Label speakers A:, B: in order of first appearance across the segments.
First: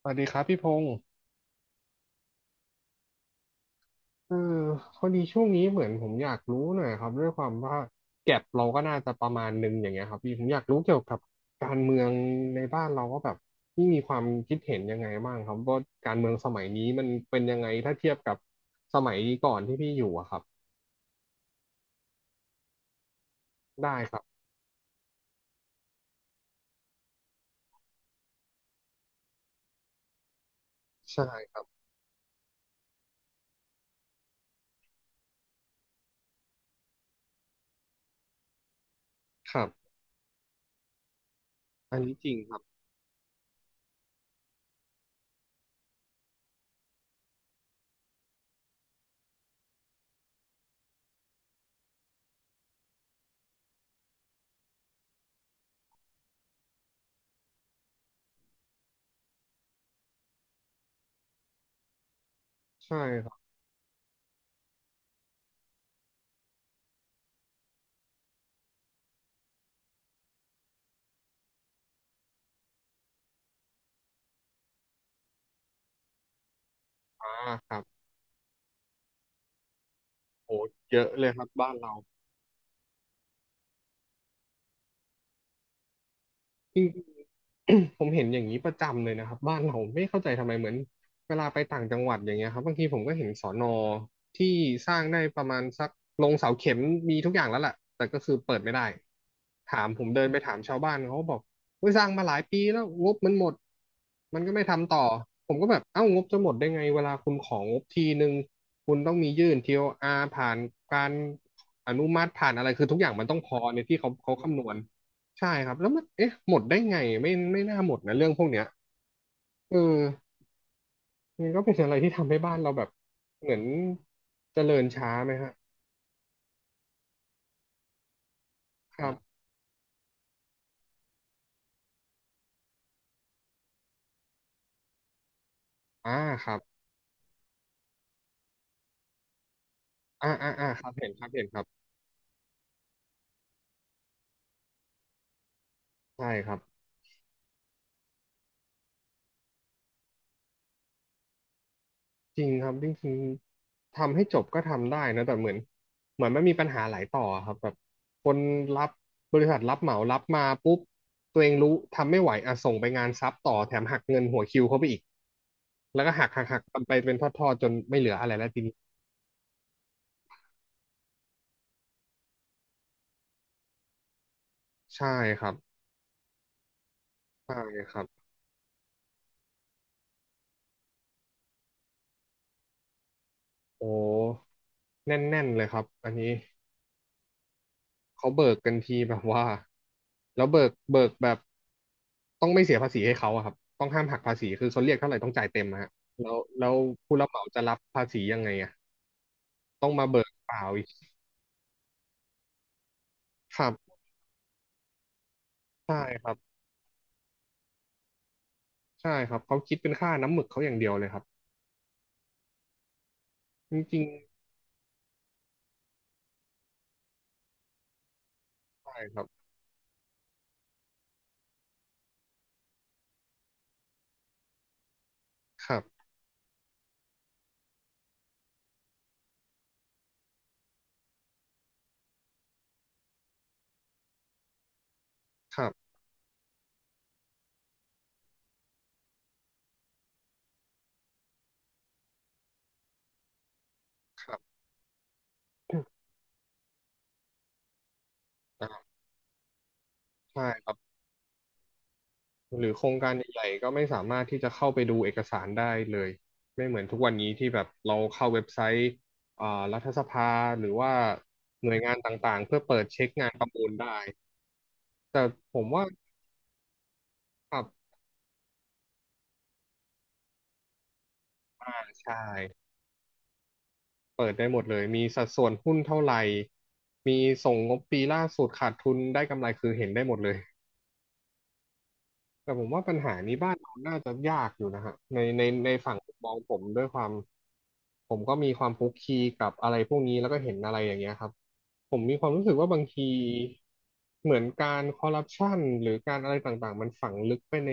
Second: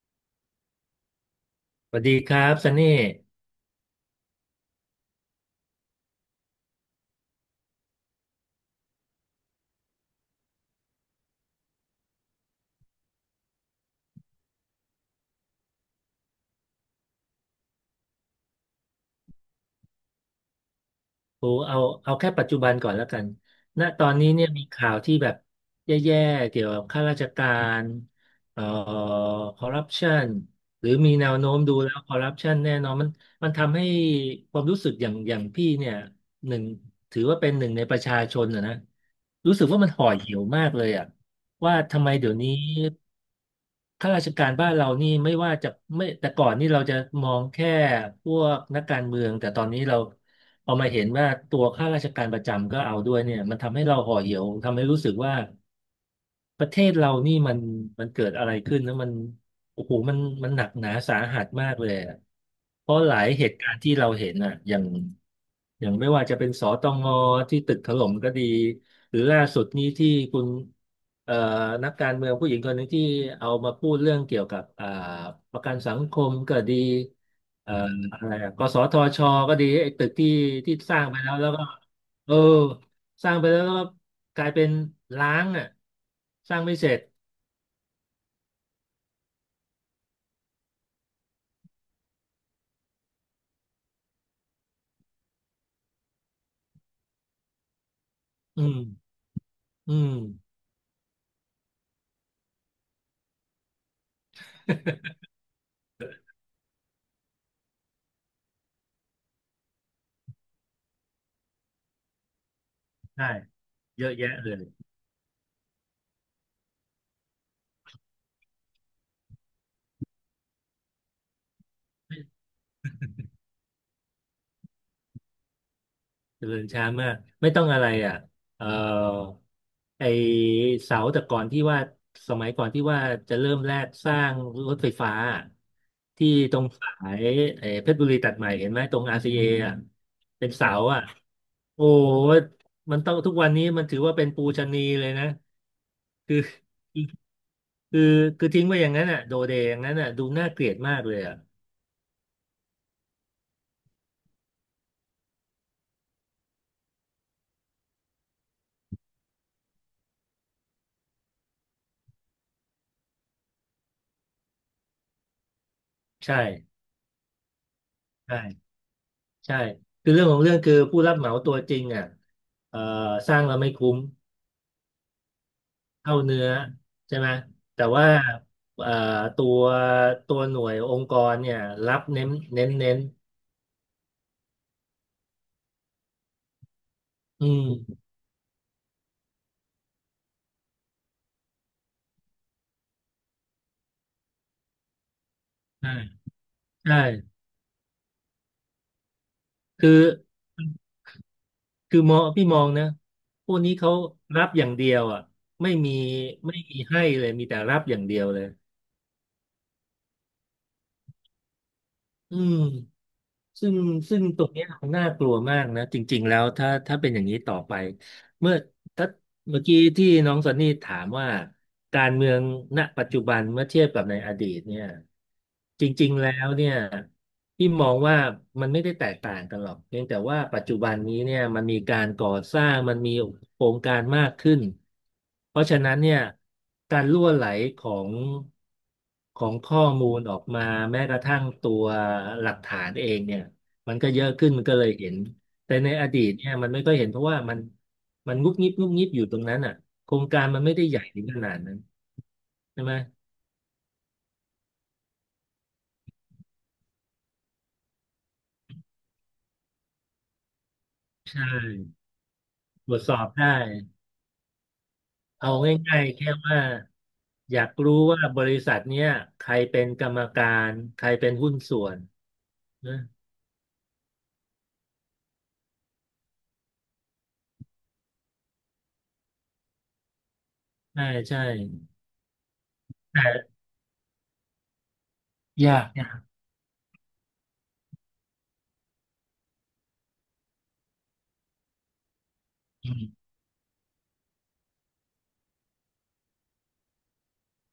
A: สวัสดีครับพี่พงศ์
B: สวัสดีครับซันนี่
A: เออพอดีช่วงนี้เหมือนผมอยากรู้หน่อยครับด้วยความว่าแก็บเราก็น่าจะประมาณหนึงอย่างเงี้ยครับพี่ผมอยากรู้เกี่ยวกับการเมืองในบ้านเราก็แบบพี่มีความคิดเห็นยังไงบ้างครับว่าการเมืองสมัยนี้มันเป็นยังไงถ้าเทียบกับสมัยก่อนที่พี่อยู่อะครับ
B: โอ้เอาเอาแค่ปัจจุบันก่อนแล้วกันณ
A: ได้
B: ตอ
A: ค
B: น
A: รับ
B: นี้เนี่ยมีข่าวที่แบบแย่ๆเกี่ยวกับข้าราชการเอ่อคอร์รัปชันหรือมี
A: ใช่
B: แนวโน้
A: ค
B: ม
A: รับ
B: ดูแล้วคอร์รัปชันแน่นอนมันทำให้ความรู้สึกอย่างพี่เนี่ยหนึ่งถือว่าเป็นหนึ่งในประชาชนอะนะ
A: ค
B: รู้
A: รั
B: สึกว่า
A: บ
B: มันห่อเหี่ยวมากเลยอ่ะว่า
A: อัน
B: ทำไม
A: นี้จ
B: เดี๋
A: ริ
B: ย
A: ง
B: ว
A: ค
B: นี้
A: รับ
B: ข้าราชการบ้านเรานี่ไม่ว่าจะไม่แต่ก่อนนี่เราจะมองแค่พวกนักการเมืองแต่ตอนนี้เรา พอมาเห็นว่าตัวข้าราชการประจำก็เอาด้วยเนี่ยมันทำให้เราห่อเหี่ยวทำให้รู้สึกว่า ประเทศเรานี่มันเกิดอะไรขึ้นนะมันโอ้โหมันหนักหนาสาหัสมากเลยอะเพ
A: ใช่
B: ราะหลา
A: ค
B: ย
A: รั
B: เห
A: บ
B: ตุการณ์ที่เราเห็นอ่ะอย่างไม่ว่าจะเป็นสตงที่ตึกถล่มก็ดีหรือล่าสุดนี้ที่คุณเอ่อนักการเมืองผู้หญิงคนหนึ่งที่เอามาพูดเรื่องเกี่ยวกับประกันสังคมก็ดี
A: อ่าค
B: เอ่อ
A: รับ
B: อะไรอะกสทชก็ดีไอ้ตึกที่
A: โห
B: ส
A: เย
B: ร้าง
A: อะ
B: ไป
A: เล
B: แล้
A: ย
B: ว
A: ครั
B: แล้
A: บ
B: วก็
A: บ้านเรา
B: เออ สร้างไปแล้วก็กลายเป็นล้างอ่ะสร้างไม่เสร็จ
A: ผมเห็นอย่างนี้ประจำเลยนะครับบ้านเราไม่เข้าใจทำไมเหมือนเวลาไปต่างจังหวัดอย่างเงี้ยครับบางทีผมก็เห็นสอนอที่สร้างได้ประมาณสักลงเสาเข็มมีทุกอย่างแล้วแหละแต่ก็คือเปิด
B: อื
A: ไม่
B: ม
A: ได้ถาม
B: อื
A: ผม
B: ม
A: เดินไปถามชาวบ้านเขาบอกว่าสร้างมาหลายปีแล้วงบมันหมดมันก็ไม่ทำต่อผมก็แบบเอ้างบจะหมดได้ไงเวลาคุณของงบทีนึงคุณต้องมียื่นทีโออาร์ผ่านการอนุมัติผ่านอะไรคือทุกอย่างมั
B: ใช่
A: นต้องพอในที่
B: เย
A: เขา
B: อะ
A: เขา
B: แยะเล
A: คำน
B: ย
A: วณ ใช่ครับแล้วมันเอ๊ะหมดได้ไงไม่น่าหมดนะเรื่องพวกเนี้ยเออมันก็เป็นอะไรที่ทำให้บ้านเราแบบเหมือนเจริญช้าไหมฮะ
B: เจริญช้ามากไม่ต้องอะไรอ่ะเอ่อ
A: ครัรับ
B: ไอเสาแต่ก่อนที่ว่าสมัยก่อนที่ว่าจะเริ่มแรกสร้างรถไฟฟ้า
A: อ่า
B: ที่
A: ครั
B: ตร
A: บ
B: งสายไอเพชรบุรีตัดใหม่เห็นไหมตรง RCA ออ่ะ
A: อ่า
B: เป็
A: อ่า
B: น
A: อ่า
B: เสา
A: ครับ
B: อ่ะ
A: เห็นครับเห็นครับ
B: โอ้ยมันต้องทุกวันนี้มันถือว่าเป็นปูชนียเลยนะ
A: ใช่
B: คือ
A: ครับ
B: คือ คือทิ้งไว้อย่างนั้นอ่ะโดเดอย่างนั้นอ่ะดูน่าเกลียดมากเลยอ่ะ
A: จริงครับจริงๆทำให้จบก็ทำได้นะแต่เหมือนเหมือนมันมีปัญหาหลายต่อครับแบบคนรับบริษัทรับเหมารับมาปุ๊บตัวเองรู้ทำไม่ไหวอ่ะส่งไปงานซับต่อแถมหักเงินหัวคิวเข้าไปอีกแล้วก็หั
B: ใ
A: กหักหัก
B: ช่
A: นไปเป็นทอดๆจนไม่เหลืออะไรแล้วที
B: ใช่
A: นี้
B: ใช่คือเรื่องของเรื่องคือผู้รับเหมาตัวจริงอ่ะเอ่อสร้างเราไม่คุ้ม
A: ใช่ครับ
B: เท่าเนื้อใช่ไหม
A: ใช่
B: แต่
A: ครั
B: ว่า
A: บ
B: เอ่อตัวตัวหน่วยองค์กรเนี่ยรับเน้น
A: โอ้แน่นๆเลยครับอันนี้
B: อืม
A: เขาเบิกกันทีแบบว่าแล้วเบิกแบบต้องไม่เสียภาษีให้เขาอะครับต้องห้ามหักภาษีคือเขาเรียกเท่าไหร่ต้องจ่ายเต็มอะฮะ
B: ใช่
A: แล้ว
B: ใช่
A: ผู้รับเหมาจะรับภาษียังไงอะต้
B: คื
A: อ
B: อ
A: งมาเบิกเปล่าอีก
B: คือมองพี่มองนะพว
A: ค
B: ก
A: รั
B: นี้เขา
A: บ
B: รับอย่างเดียวอ่ะไม่มี
A: ใช่ครับ
B: ไม่มีให้เลย มีแต่รับอย่างเดียวเลย
A: ใช่ครับเขาคิดเป็นค่าน้ำหมึกเขาอย่างเดียวเลยครับ
B: อืม ซึ่
A: จ
B: ง
A: ริง
B: ซึ่งตรงเนี้ยน่ากลัวมากนะจริงๆแล้วถ้าเป็นอย่างนี้ต่อไปเมื่อ
A: ๆใช่
B: ถ้า
A: ครับ
B: เมื่อกี้ที่น้องซันนี่ถามว่าการเมืองณปัจจุบันเมื่อเทียบกับในอดีตเนี่ย
A: ครั
B: จ
A: บ
B: ริงๆแล้วเนี่ย ที่มองว่ามันไม่ได้แตกต่างกันหรอกเพียงแต่ว่าปัจจุบันนี้เนี่ยมันมีการก่อสร้างมันมีโครงการมากขึ้นเพ
A: ค
B: ราะ
A: รั
B: ฉะ
A: บ
B: นั้นเนี่ยการรั่วไหลของของข้อมูลออกมาแม้กระทั่งตัวหลักฐานเองเนี่ยมันก็เย
A: ค
B: อะ
A: รับ
B: ขึ้นมันก็เลยเห็นแต่ในอ ดีตเนี่ยมันไม่ค่อยเห็นเพราะว่ามันมันงุบงิ
A: อ่า
B: บงุบงิบอยู่ตรงนั้นอ่ะโครงกา
A: ใช่
B: รมัน
A: ครั
B: ไม่
A: บ
B: ได้ใหญ่ถึงขนาดนั้น
A: หรือ
B: ใช่
A: โคร
B: ไหม
A: งการใหญ่ๆก็ไม่สามารถที่จะเข้าไปดูเอกสารได้เลยไม่เหมือนทุกวันนี้ที่แบบเราเข้าเว็บไซต์อ่ารัฐสภาหรือว่า
B: ใช
A: หน่วยงาน
B: ่
A: ต่างๆเพื่อเปิด
B: ตรวจ
A: เช็ค
B: สอบ
A: งานประ
B: ได้
A: มูลได้แต่
B: เอา
A: ผมว่า
B: ง่ายๆแค่ว่า
A: ค
B: อ
A: รั
B: ยาก
A: บ
B: รู้ว่าบริษัทเนี้ยใครเป็นกรรมการใครเป็นหุ้นส่วน
A: ใช่
B: นะ
A: เปิดได้หมดเลยมีสัดส่วนหุ้นเท่าไหร่มีส่งงบปีล่าสุดขาดทุนได้กำไรคือเห็นได้หมดเลย
B: ใช่ใช่
A: แต่ผมว่าปัญหานี้บ้าน
B: แต่
A: เราน่าจะยากอยู่นะฮะใน
B: ยาก
A: ฝั่ง
B: ยา
A: มุม
B: ก
A: มองผมด้วยความผมก็มีความคลุกคลีกับอะไรพวกนี้แล้วก็เห็นอะไรอย่างเงี้ยครับผมมีความรู้สึกว่าบาง
B: อื
A: ที
B: ม
A: เหมือนการคอร์รัปชันหรือการอะไรต่างๆมันฝังลึกไปใน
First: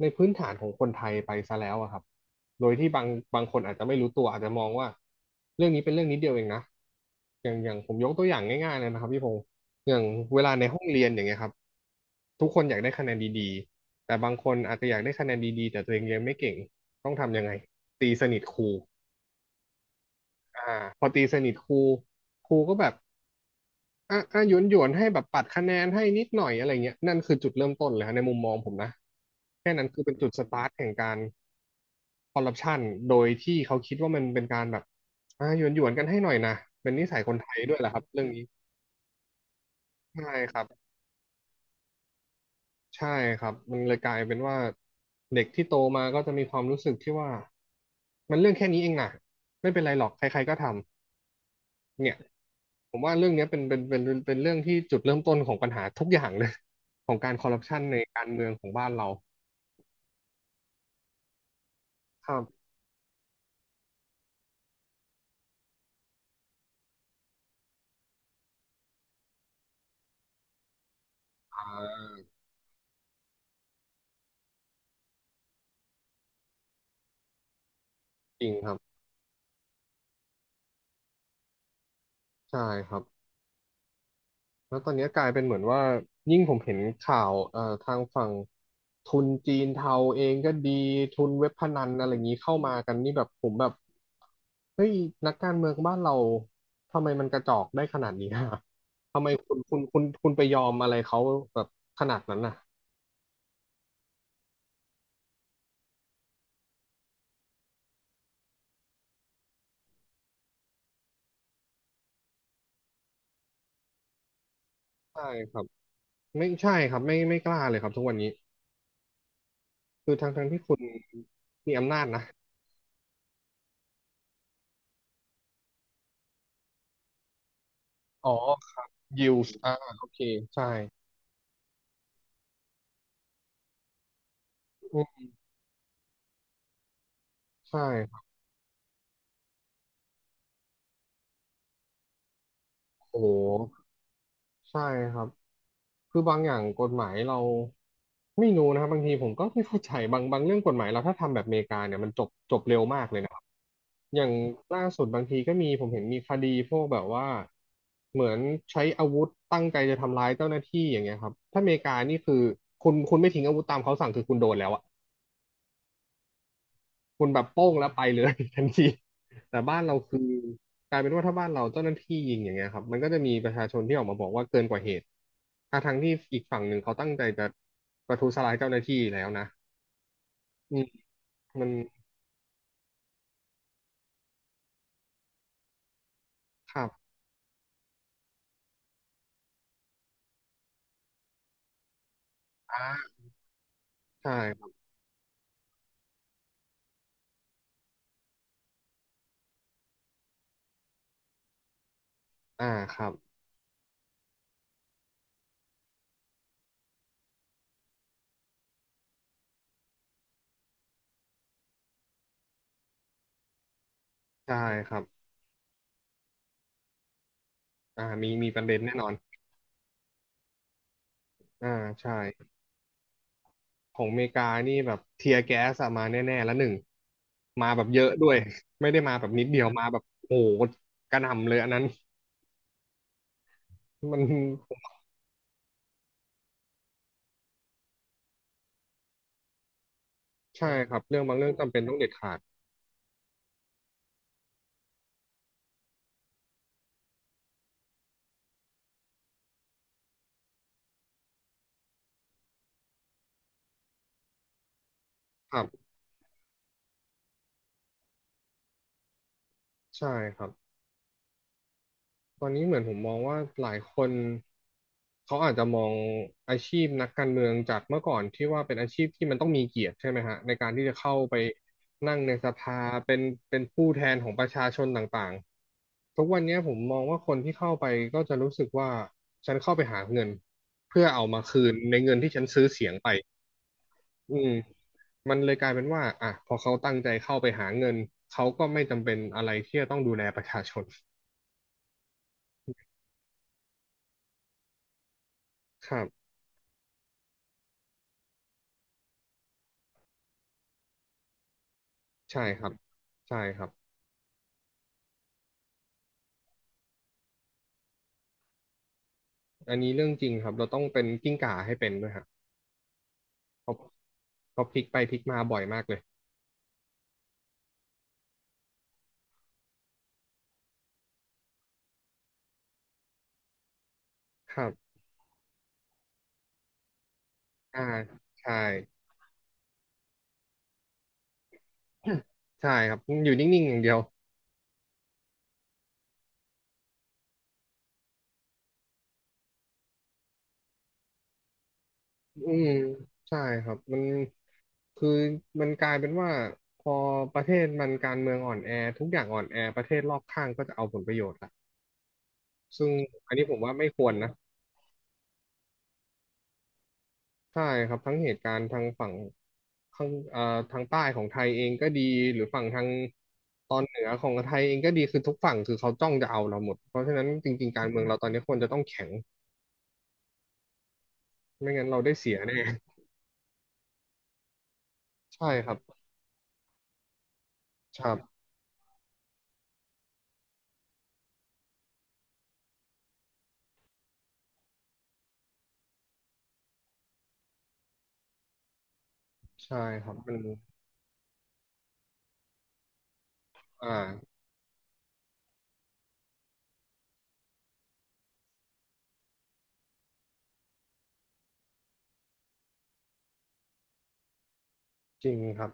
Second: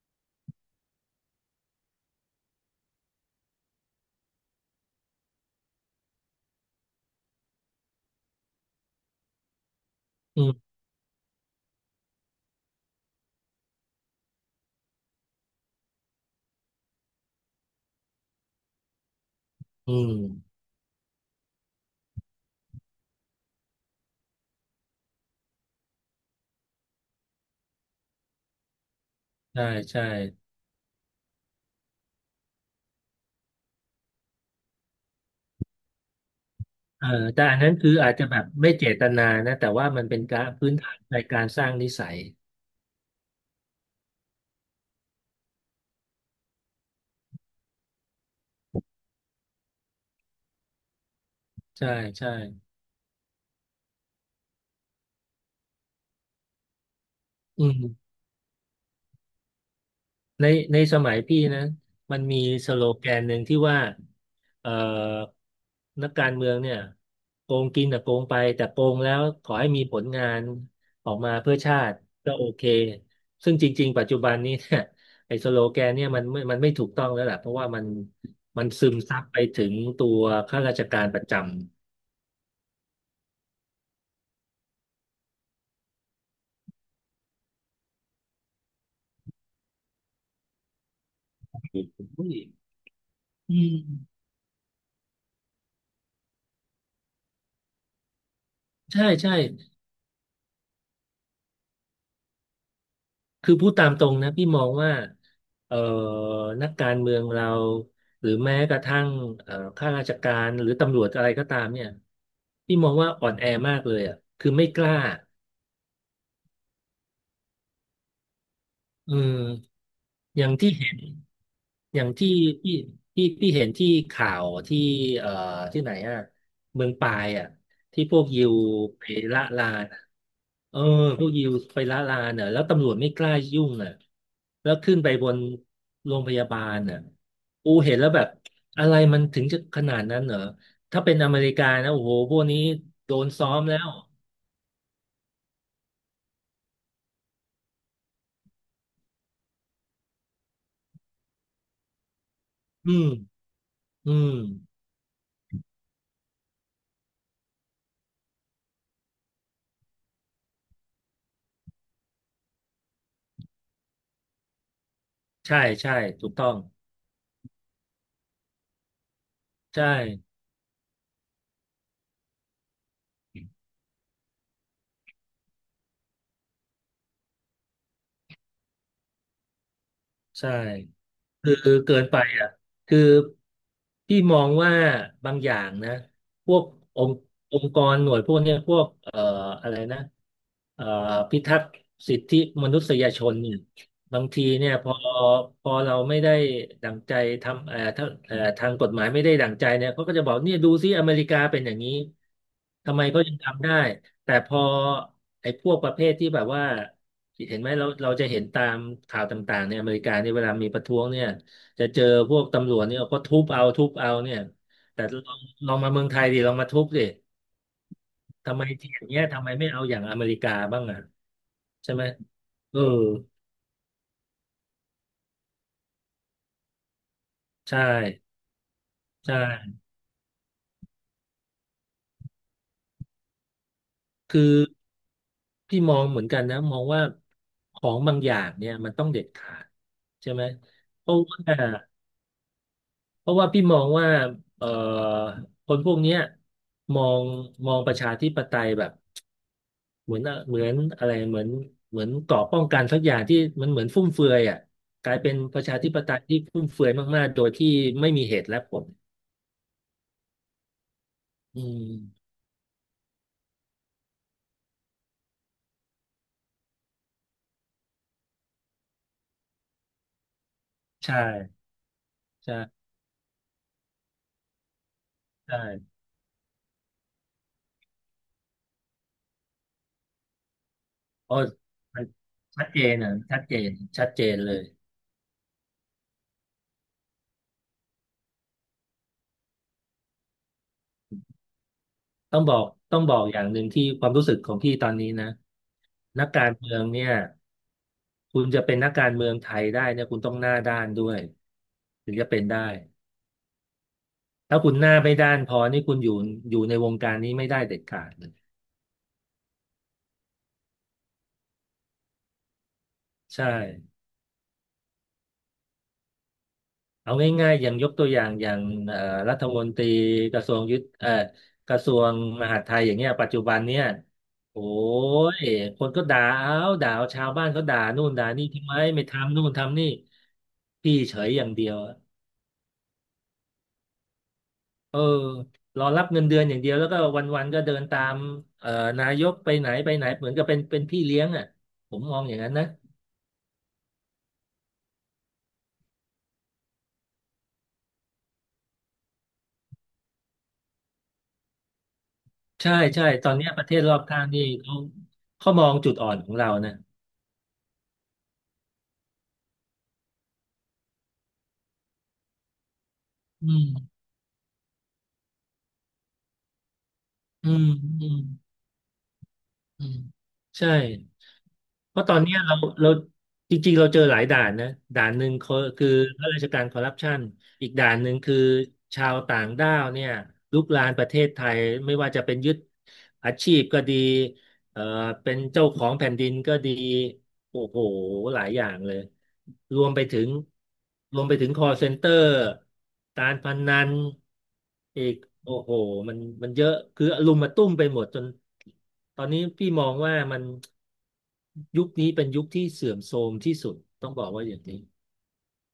A: พื้นฐานของคนไทยไปซะแล้วอะครับโดยที่บางคนอาจจะไม่รู้ตัวอาจจะมองว่าเรื่องนี้เป็นเรื่องนิดเดียวเองนะอย่างผมยกตัวอย่างง่ายๆเลยนะครับพี่พงศ์ อย่างเว
B: อื
A: ลาใน
B: ม
A: ห้องเรียนอย่างเงี้ยครับทุกคนอยากได้คะแนนดีๆแต่บางคนอาจจะอยากได้คะแนนดีๆแต่ตัวเองเรียนไม่เก่งต้องทำยังไงตีสนิทครู
B: อืม
A: อ่าพอตีสนิทครูครูก็แบบอ่ะอ่ะหยวนหยวนให้แบบปัดคะแนนให้นิดหน่อยอะไรเงี้ยนั่นคือจุดเริ่มต้นเลยฮะในมุมมองผมนะ
B: ใช่
A: แค่นั้นคือ
B: ใช่
A: เป็นจุดสตาร์ทแห่งการคอร์รัปชันโดยที่เขาคิดว่ามันเป็นการแบบอ่ะหยวนหยวนกันให้หน่อยนะเป็น
B: เอ
A: นิ
B: อ
A: สัยคน
B: แต่
A: ไท
B: อั
A: ย
B: นนั้
A: ด้ว
B: น
A: ยแห
B: คื
A: ละ
B: อ
A: ครับ
B: อาจ
A: เรื่อ
B: จะ
A: ง
B: แบ
A: นี้
B: บไม่เจตนานะแต่ว่ามันเป็น
A: ใช่
B: การ
A: ครั
B: พื้น
A: บ
B: ฐานในการสร้างนิสัย
A: ใช่ครับมันเลยกลายเป็นว่าเด็กที่โตมาก็จะมีความรู้สึกที่ว่ามันเรื่องแค่นี้เองนะไม่เป็นไรหรอกใครๆก็ทำ
B: ใช่
A: เนี่ย
B: ใช่
A: ผมว่าเรื่องเนี้ยเป็นเรื่องที่จุดเริ่มต้นของปัญหาทุกอย่างเลย ของการคอร์รัป
B: อื
A: ชันใน
B: ม
A: การเมืองของบ้านเรา
B: ในในสมัยพี่นะมัน
A: ครั
B: มี
A: บ
B: สโลแกนหนึ่งที่ว่าเอ่อนักการเมืองเนี่ยโกงกินแต่โกงไปแต่โกงแล้วขอให้มีผลงานออกมาเพื่อชา
A: อ่า
B: ติก็โอเคซึ่งจริงๆปัจจุบันนี้เนี่ยไอ้สโลแกนเนี่ยมันไม่ถูกต้องแล้วแหละเพราะว่ามัน
A: จริง
B: มั
A: ค
B: น
A: รับ
B: ซึมซับไปถึงตัวข้าราชการประจำ
A: ใช่ครับ แล้วตอนนี้กลายเป็นเหมือนว่ายิ่งผมเห็นข่าวทางฝั่งทุนจีนเทาเองก็ดีทุนเว็บพนันอะไรอย่างนี้เข้ามากันนี่แบบผม
B: อื
A: แบบ
B: ม
A: เฮ้ยนักการเมืองบ้านเราทำไมมันกระจอกได้ขนาดนี้อะ
B: ใช่
A: ทำไม
B: ใช่
A: คุณไปยอมอะไรเขาแบบขนาดนั้นน่ะ
B: คือพูดตามตรงนะพี่มองว่าเอ่อนักการเมืองเราหรือแม้กระทั่งข้าราชการหรือตำรวจอะไรก็ตามเนี่ยพี่มองว่าอ่อนแอมากเลยอ่ะคือไม่กล้า
A: ใช่ครับไม่ใช่ครับไม่กล้าเลยครับทุกวันนี้
B: อืม
A: คือทั้ง
B: อ
A: ทั้
B: ย่า
A: ง
B: ง
A: ที่
B: ที่
A: คุณ
B: เห็น
A: มีอำ
B: อ
A: นา
B: ย่า
A: จ
B: ง
A: นะ
B: ที่ที่เห็นที่ข่าวที่เอ่อที่ไหนอ่ะเมืองปายอ่ะที่พวก
A: อ๋อ
B: ยิวไป
A: ยิว
B: ละ
A: ส์
B: ลาน
A: โอเคใช่
B: เออพวกยิวไปละลานเน่ะแล้วตำรวจไม่กล้ายุ่งอ่ะแล้วขึ้
A: อื
B: นไปบ
A: ม
B: นโรงพยาบาลอ่ะอู
A: ใช่
B: เห็นแล้ว
A: ค
B: แบ
A: รั
B: บ
A: บ
B: อะไรมันถึงจะขนาดนั้นเหรอถ้าเป็นอเมริกานะโอ้โหพวกนี้โด
A: โอ้โห
B: นซ้อมแล้ว
A: ใช่ครับ คือบางอย่างกฎหมายเราไม่รู้นะครับบางทีผมก็ไม่เข้าใจบางเรื่องกฎหมายเราถ้าทำแบบอเมริกาเนี่ยมันจบเร็ว
B: อื
A: มาก
B: ม
A: เลยนะครับ
B: อื
A: อย่า
B: ม
A: งล่าสุดบางทีก็มีผมเห็นมีคดีพวกแบบว่าเหมือนใช้อาวุธตั้งใจจะทำร้ายเจ้าหน้าที่อย่างเงี้ยครับถ้าอเมริกานี่คือคุณไม่ทิ้งอาวุธตามเขาสั่งคือคุณโดนแล้วอะ
B: ใช่ใช่ถูกต้อง
A: คุณแบบโป้งแล้วไปเลย ทันทีแต่บ้าน
B: ใช่
A: เราคือกลายเป็นว่าถ้าบ้านเราเจ้าหน้าที่ยิงอย่างเงี้ยครับมันก็จะมีประชาชนที่ออกมาบอกว่าเกินกว่าเหตุทั้งที่อีกฝั่งหนึ่งเขาตั้งใจจะประทุษร้ายเจ้าหน้าที่แล้วนะ
B: ใช่
A: อืม
B: คือ
A: มัน
B: เกินไปอ่ะคือพี่มองว่าบางอย่างนะพวก
A: ครับ
B: องค์องค์กรหน่วยพวกเนี้ยพวกอะไรนะเอ่อพิทักษ์สิทธิมนุ
A: อ่
B: ษย
A: า
B: ชนเนี่ยบาง
A: ใช่
B: ที
A: ครั
B: เนี่ยพ
A: บ
B: อพอเราไม่ได้ดั่งใจทำเอ่อถ้าเอ่อทางกฎหมายไม่ได้ดั่งใจเนี่ยเขาก็จะบอกเนี่ยดูซิอเมริกาเป็นอย่างนี้
A: อ่าค
B: ทำไม
A: รับ
B: เขายังทำได้ แต่พอไอ้พวกประเภทที่แบบว่าเห็นไหมเราจะเห็นตามข่าวต่างๆในอเมริกาเนี่ยเวลามีประท้วงเนี่ยจะเจอพวกตำรวจเนี่ยก็ทุบเอาทุบเอาเนี่ย
A: ใช่ครั
B: แต่
A: บ
B: ลองลองมาเมืองไทยดิลองมาทุบดิ
A: อ่ามี
B: ทำ
A: ป
B: ไม
A: ระเด็น
B: ที่
A: แน่
B: อ
A: น
B: ย่าง
A: อน
B: เงี้ยทำไมไม่เอาอย่างอเมริกาบ้างอ่ะ
A: อ่า
B: ใช่ไหม
A: ใช่
B: เออ
A: ของอเมริกานี่แบบเทียร์แก๊สอะมาแน่ๆแล้วหนึ่งมา
B: ใช่
A: แบบเยอะด้วย ไม่ได้มาแบบ
B: ใช่
A: นิดเดียวมาแบบโอ้โหกระหน่ำเลยอันนั้นมัน
B: คือพี่มองเหมือนกันนะมองว่าของบางอย่างเนี่ยมันต้องเด็ดขาดใช่ไหม
A: ใช่ครับ
B: เพ
A: เรื่
B: ราะ
A: องบาง
B: ว่า
A: เรื่องจำเป็นต้องเด็ดขาด
B: พี่มองว่าเอ่อคนพวกเนี้ยมองมองประชาธิปไตยแบบเหมือนเหมือนอะไรเหมือนเหมือนเกราะป้องกันสักอย่างที่มันเหมือนฟุ่มเฟือยอ่ะกลายเป็น
A: ค
B: ป
A: รั
B: ระชา
A: บ
B: ธิปไตยที่ฟุ่มเฟือยมากๆโดยที่ไม่มีเหตุและผล
A: ใช่ครับ
B: อืม
A: ตอนนี้เหมือนผมมองว่าหลายคนเขาอาจจะมองอาชีพนักการเมืองจากเมื่อก่อนที่ว่าเป็นอาชีพที่มันต้องมีเกียรติใช่ไหมฮะในการที่จะเข้า
B: ใช่
A: ไปนั่งในสภา
B: ใช่
A: เป็นเป็นผู้แทนของประชาชนต่าง
B: ใช่
A: ๆทุกวันเนี้ยผมมองว่าคนที่เข้าไปก็จะรู้สึกว่าฉันเข้าไปหาเงินเพื่อเอา
B: เพราะ
A: มาคืนใน
B: มัน
A: เงินที่ฉันซื้
B: ชั
A: อ
B: ดเจ
A: เสียง
B: น
A: ไป
B: อ่ะชัดเจนชัดเจ
A: อื
B: น
A: ม
B: เลย
A: มันเลยกลายเป็นว่าอ่ะพอเขาตั้งใจเข้าไปหาเงินเขาก็ไม่จำเป็นอะไรที่จะต้องดูแลประชาชน
B: ต้องบอกอย่างหนึ่งที่ความรู้สึกของพี่ตอนนี้นะ
A: ครับ
B: นักการเมืองเนี่ย คุณจะเป็นนักการเมืองไทยได้เนี่ยคุณต้องหน้าด้านด้วยถึงจะเป็
A: ใช่
B: นได้
A: ครับใช่ครับ
B: ถ้าคุณหน้าไม่ด้านพอนี่คุณอยู่อยู่ในวงการนี้ไม่ได้เด็ดขาดเลย
A: อันนี้เรื่องจริงครับเราต้องเป็นกิ้งก่าให้เป็นด้วยฮะ
B: ใช่
A: เพราะเพราะพลิกไปพลิกมาบ่อยมากเลย
B: เอาง่ายๆอย่างยกตัวอย่างอย่างเอ่อรัฐมนตรีกระทรวงยุทธกระทรวงมหาดไทยอย่างเงี้ยปัจจุบันเนี่ย
A: ค
B: โอ้
A: รับ
B: ยคนก็ด่าเอาด่าเอาชาวบ้านเขาด่า
A: อ่า
B: นู่นด่านี่
A: ใช่
B: ทำไมไม่ทำนู่นทำนี่พี่เฉยอย่างเดียว
A: ใช่ครับอยู่นิ่งๆอย่างเดียว
B: เออรอรับเงินเดือนอย่างเดียวแล้วก็วันๆก็เดินตามเอ่อนายกไปไหนไปไหนเหมือนกับเป็นพี่เลี้ยงอ่ะผมมองอย่าง
A: อื
B: นั้นนะ
A: มใช่ครับมันคือมันกลายเป็นว่าพอประเทศมันการเมืองอ่อนแอทุกอย่างอ่อนแอประเทศรอบข้างก็จะเอาผลประโยชน์ละ
B: ใช่
A: ซึ่ง
B: ใช่ตอ
A: อัน
B: น
A: นี้
B: เนี้ย
A: ผม
B: ประเท
A: ว่า
B: ศ
A: ไม่
B: รอ
A: ค
B: บ
A: วร
B: ข้าง
A: นะ
B: นี่เขาเขามองจุดอ่อนของเรานะ
A: ใช่ครับทั้งเหตุการณ์ทางฝั่งข้างทางใต้ของไทยเองก็ดีหรือฝั่งทาง
B: อื
A: ตอนเห
B: ม
A: นือของไทยเองก็ดีคือทุกฝั่งคือเขาจ้องจะเอาเราหมดเพราะฉะนั้นจ
B: อื
A: ริ
B: ม
A: งๆการเมือง
B: อื
A: เรา
B: ม
A: ตอนนี้ควรจะต้องแข็ง
B: อืมใช่
A: ไม่งั้น
B: เพ
A: เรา
B: ราะต
A: ได้
B: อน
A: เสี
B: เนี้
A: ย
B: ยเรา
A: แน่
B: เราจริงๆเราเจอหลายด่านนะด่านหนึ่ง
A: ใช่
B: คือ
A: ครับ
B: คือข้าราชการคอร์รัปชันอีกด่าน
A: ค
B: ห
A: รั
B: นึ่งคือ
A: บ
B: ชาวต่างด้าวเนี่ยลุกลานประเทศไทยไม่ว่าจะเป็นยึดอาชีพก็ดี เอ่อเป็นเจ้าของแผ่นดินก็ดีโอ้โหหลายอย่างเลย
A: ใช่
B: รวมไป
A: ครับ
B: ถึง
A: มัน
B: คอ l เซนเตอร์การพนั
A: อ่า
B: นอีกโอ้โหมันเยอะคืออลุมมาตุ้มไปหมดจนตอนนี้พี่มองว่ามันยุคนี้เป็นยุคที่เสื่อมโทรมที่สุดต้องบอกว่าอย่างนี้
A: จริงครับ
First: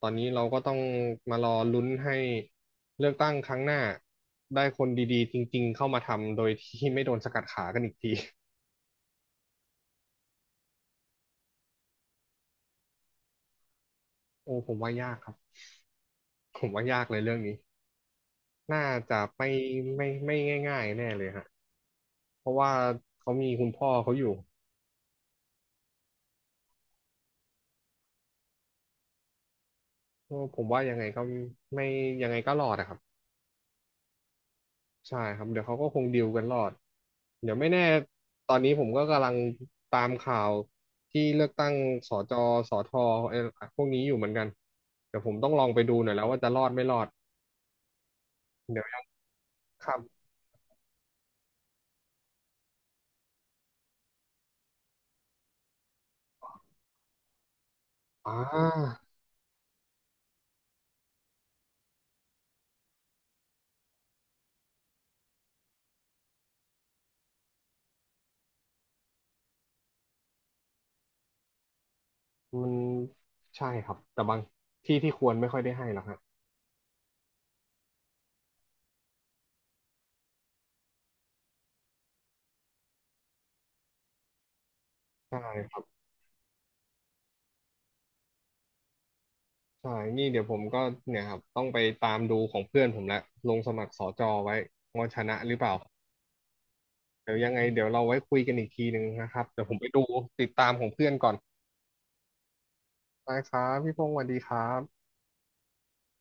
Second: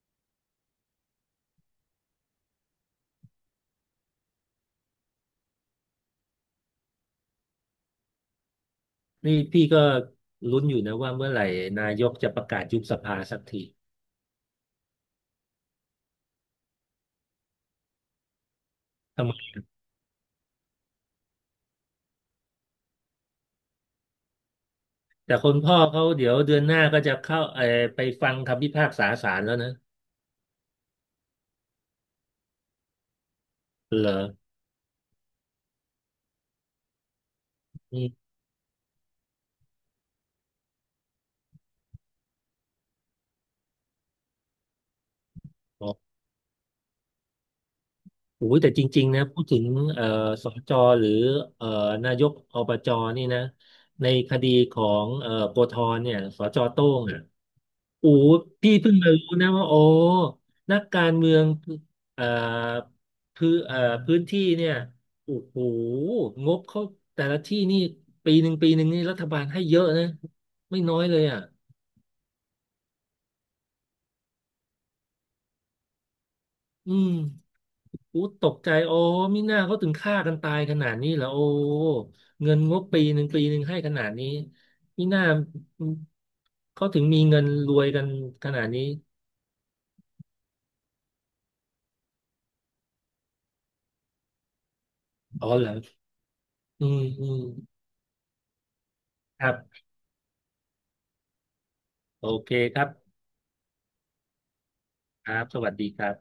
A: ตอนนี้เราก็ต้องมารอลุ้นให้เลือกตั้งครั้งหน้าได้คนดีๆจริงๆเข้ามาทำโดยที่ไม่โดนสกัดขากันอีกที
B: นี่พี่ก็ลุ้นอยู่นะว่าเมื่อไหร่นายกจะประกาศยุบสภาสักที
A: โอ้ผมว่ายากครับผมว่ายากเลยเรื่องนี้ น่าจะ
B: ทำไม
A: ไม่ง่ายๆแน่เลยฮะเพราะว่าเขามีคุณพ่อเขาอยู่
B: แต่คนพ่อเขาเดี๋ยวเดือนหน้าก็จะเข้าเออไปฟังคำพิพากษาศาลแล้วนะ
A: ก็ผมว่ายังไงก็ไม่ยังไงก็รอดอะครับ
B: เหรอ
A: ใช่ครับเดี๋ยวเขาก็คงดีลกันรอดเดี๋ยวไม่แน่
B: อืม
A: ตอนนี้ผมก็กำลังตามข่าวที่เลือกตั้งสจสทเอ่อพวกนี้อยู่เหมือนกันเดี๋ยวผมต้องลองไป
B: อ๋อ
A: ดูหน่อยแล้วว่าจะรอดไม่รอด
B: โอ้ยแต่
A: เดี๋
B: จ
A: ยว
B: ริงๆนะพูดถึง
A: ครับ
B: เอ่อสจหรือเอ่อนายกอบจนี่นะในคดีของโกธรเนี่ยสจโต้งอ่ะโอ้
A: อ่
B: ยพี่เพิ่
A: า
B: งมารู้นะว่าโอ้นักการเมืองเอ่อพื้นพื้นที่เนี่ยโอ้โหงบเขาแต่ละที่นี่ปีหนึ่งปีหนึ่งนี่รัฐบาลให้เยอะนะไม่น้อยเลยอ่ะ
A: มันใช่ครับแต่บางที่ที่ควรไม่ค่อยได้ให้หรอกฮะ
B: อืมอู้ตกใจโอ้มิน่าเขาถึงฆ่ากันตายขนาดนี้เหรอโอ้เงินงบปีหนึ่งปีหนึ่งให้ขนาดนี้มิน่า
A: ใช่
B: เขาถึงมีเงินรวยกันขนาดนี้
A: ใช่นี่เดี๋ยวผมก็เนี่ยครับต้องไปตามดูของเพื่อนผมละลงสมัครสจไว้ว่าชนะ
B: อ๋อ
A: หรือเป
B: เหร
A: ล่า
B: ออืมอื
A: เดี๋ยว
B: ม
A: ยังไงเดี๋ยวเราไว้คุยกันอีกทีหนึ่งนะครั
B: ค
A: บ
B: รั
A: เดี๋ยวผม
B: บ
A: ไปดูติดตามของเพื่อนก่อน
B: โอเคครับ
A: ได้ครับพี่พงศ์สวัสดีครับ
B: ครับสวัสดีครับ